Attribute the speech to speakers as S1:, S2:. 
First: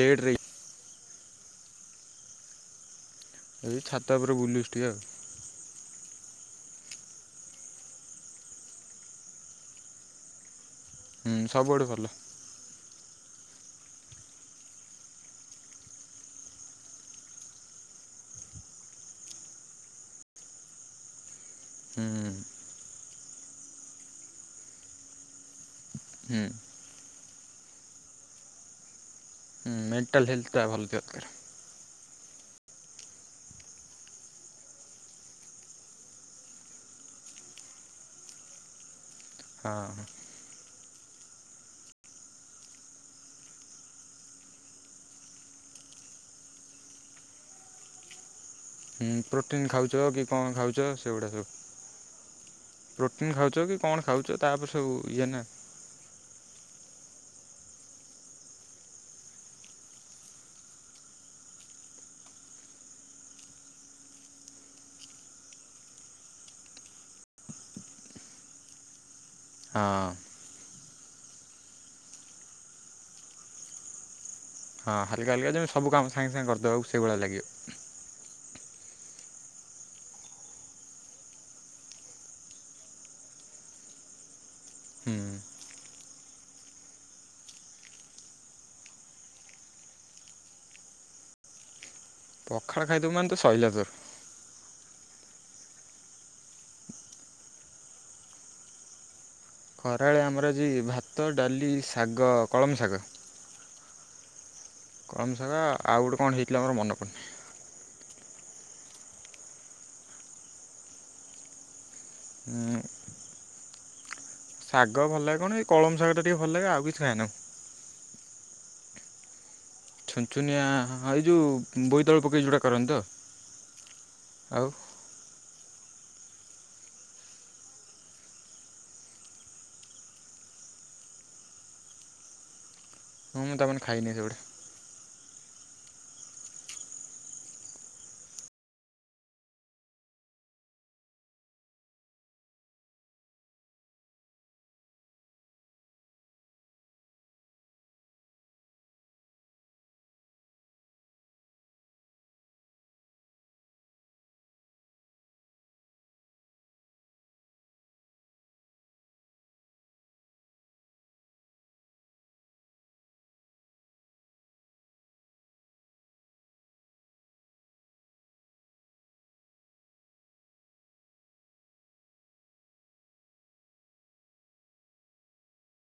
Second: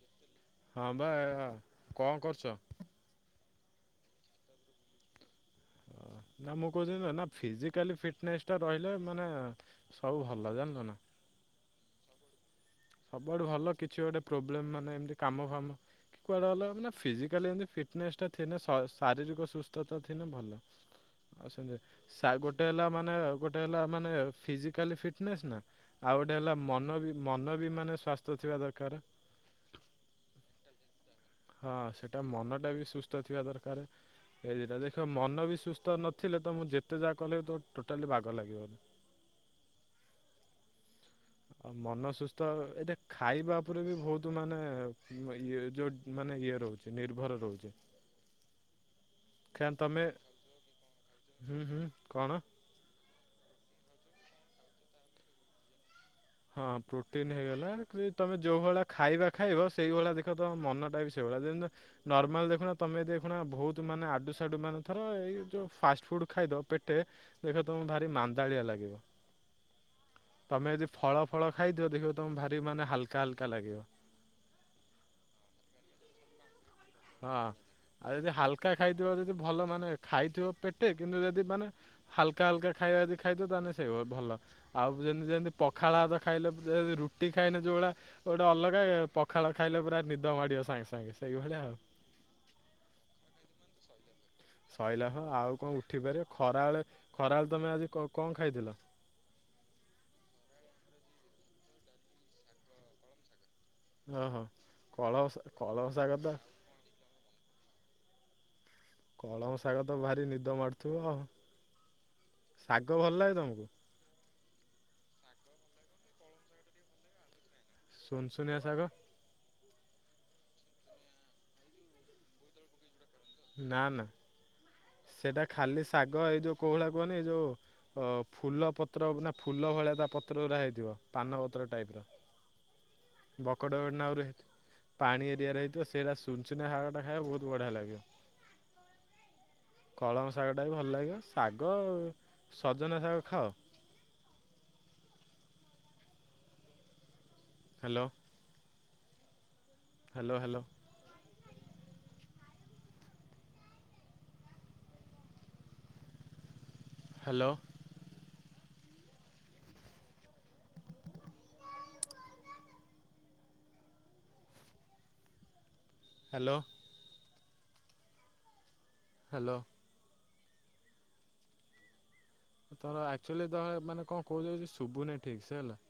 S1: Late ରେ
S2: ହଁ ବା କ କରୁଛ?
S1: ଏଇ ଛାତ ଉପରେ ବୁଲୁଥିଲୀ ଆଉ।
S2: ମୁଁ କହିଲି ମାନେ ଫିଜିକାଲି ଫିଟନେସ ଟା ରହିଲେ ମାନେ ସବୁ ଭଲ ଜାଣିଛୁ ନା?
S1: ହୁଁ ସବୁଆଡୁ ଭଲ।
S2: ସବୁଆଡୁ ଭଲ କିଛି ଗୋଟେ ପ୍ରୋବ୍ଲେମ ମାନେ ଏମତି କାମ ଫାମ କୁଆଡେ ମାନେ ଫିଜିକାଲଏମିତି ଫିଟନେସ୍ ଟା ଥିଲେ ସ ଶାରୀରିକ ସୁସ୍ଥତା ଥିଲେ ଭଲ।
S1: ହୁଁ
S2: ସାଉ
S1: ହୁଁ
S2: ଗୋଟେ ହେଲା ମାନେ ଆଉ ଗୋଟେ ହେଲା ମାନେ ଫିଜିକାଲ ଫିଟନେସ ନା? ଆଉ ଗୋଟେ ହେଲା ମନ ବି ମନ ବି ମାନେ ସ୍ଵାସ୍ଥ ଥିବା ଦରକାର।
S1: ମେଣ୍ଟା୍ଲ ହେଲ୍ଥଟା ଭଲ ଥିବା ଦରକାର।
S2: ହଁ ସେଟା ମନଟା ବି ସୁସ୍ଥ ଥିବା ଦରକାର। ଏଇ ଦିଟା ଦେଖ ମନ ବି ସୁସ୍ଥ ନଥିଲେ ତ ମୁଁ ଯେତେ ଯାହା କଲେ ତ ଟୋଟାଲି ବାଗ ଲାଗିବନି।
S1: ହଁ ହଁ।
S2: ଆଉ ମନ ସୁସ୍ଥ ଏଟା ଖାଇବା ଉପରେ ବି ବହୁତ ମାନେ ଇଏ ଯୋଉ ମାନେ ଇଏ ରହୁଛି। ନିର୍ଭର ରହୁଛେ।
S1: ହୁଁ ପ୍ରୋଟିନ୍ ଖାଉଛ କି କଣ ଖାଉଛ? ସେଗୁଡ଼ା ସବୁ।
S2: ହୁଁ ହୁଁ କଣ
S1: ପ୍ରୋଟିନ ଖାଉଛ କି କଣ ଖାଉଛ ତାପରେ ସବୁ ଇଏ ନା?
S2: ହଁ ପ୍ରୋଟିନ ହେଇଗଲା କି ତମେ ଯୋଉ ଭଳିଆ ଖାଇବା ଖାଇବ ସେଇଭଳିଆ ଦେଖ ତ ମନଟା ବି ସେଇଭଳିଆ ଯେମିତି ନର୍ମାଲ ଦେଖୁନ ତମେ ଦେଖୁଣା ବହୁତ ମାନେ ଆଡୁ ସାଡୁ ମାନେ ଥର ଏଇ ଯୋଉ ଫାଷ୍ଟ ଫୁଡ ଖାଇଦ ପେଟେ ଦେଖ ତମେ ଭାରି ମାନ୍ଦାଳିଆ ଲାଗିବ।
S1: ହଁ।
S2: ତମେ ଯଦି ଫଳ ଫଳ ଖାଇଥିବ ଦେଖିବ ତମେ ଭାରି ମାନେ ହାଲକା ହାଲକା ଲାଗିବ।
S1: ହଁ ହାିକାଲିକାମି ସବୁାମ ସାଙ୍ଗେ ସାଙ୍ଗ କରିଦ
S2: ହଁ ଆଉ ଯଦି ହାଲକା ଖାଇଥିବ ଯଦି ଭଲ ମାନେ ଖାଇଥିବ ପେଟେ କିନ୍ତୁ ଯଦି ମାନେ। ହାଲକା ହାଲକା ଖାଇବା ଯଦି ଖାଇଦ ତାହେଲେ ସେଇ ଭଲ। ଆଉ
S1: ହୁଁ
S2: ଯେମିତି ଯେମିତି ପଖାଳ ହାତ ଖାଇଲେ ରୁଟି ଖାଇଲେ ଯୋଉ ଭଳିଆ। ଗୋଟେ ଅଲଗା ପଖାଳ ଖାଇଲେ ପୁରା ନିଦ ମାଡିବ ସାଙ୍ଗେ ସାଙ୍ଗେ ସେଇଭଳିଆ ଆଉ।
S1: ପଖାଳ ଖାଇଦବୁ ମାନ ତ ସରିଲା ଧରି।
S2: ଶଇଲା ହ ଆଉ କଣ ଉଠିପାରିବ? ଖରାଏଳେ ଖରାବେଳେ ତୁମେ ଆଜି କଣ ଖାଇଥିଲ?
S1: ଖରାଳେ ଆମର ଆଜି ଭାତ ଡାଲି ଶାଗ କଳମ ଶାଗ।
S2: ହଁ ହଁ।
S1: କଳମ ସାଗ ଆଉ ଗୋଟେ କଣ ହେଇଥିଲା ମୋର ମନେ ପଡୁନି।
S2: କଳମ ଶାଗ ତ ଭାରି ନିଦ ମାାରୁୁଥିବ ଆ ଶାଗ ଭଲ ଲାଗେ ତମକୁ।
S1: ଶାଗ ଭଲାଗେ କଣ ଏଇ କଳମ ଶାଗ ଟା ଟିକେ ଭଲ ଲାଗେ ଆଉ କିଛି ଖାଏ ନାଁ।
S2: ଶୁନ ଶୁନିଆସାଗ।
S1: ଛୁଞ୍ଚୁନିଆ ହଁ ଏଇ ଯେଉଁ ବୋଇତାଳୁ ପକେଇ ଯେଉଁଟା କରନ୍ତା ଆଉ।
S2: ନା ନା ସେଇଟା ଖାଲି ଶାଗ ଏଇ ଯୋଉ କୋହୁଳା କୁହନି ଏଇ ଯୋଉ। ଓ ଫୁଲ ପତ୍ର ନା ଫୁଲ ଭଳିଆ ତା ପତ୍ର ଗୁଡା ହେଇଥିବ ପାନପତ୍ର ଟାଇପ ର।
S1: ହ।
S2: ବକଡ଼ ନବ ହେ। ପାଣି ଏରିଆ ରହିଥିବ ସେଇଟା ସୁନଚୁନା ହାଗଟା ଖାଇବା ବହୁତ ବଢିଆ ଲାଗେ। କଳମ ଶାଗଟା ବି ଭଲ ଲାଗିବ ଶାଗ ସଜନା ଶାଗ ଖାଅ। Hello. Hello. Hello. Hello. Hello. ତମର ଆକ୍ଚୁଆଲିହେ ମାନେ କଣ କହୁଛି ଶୁଭୁନିଁ ଠିକ୍ ସେ ହେଲା।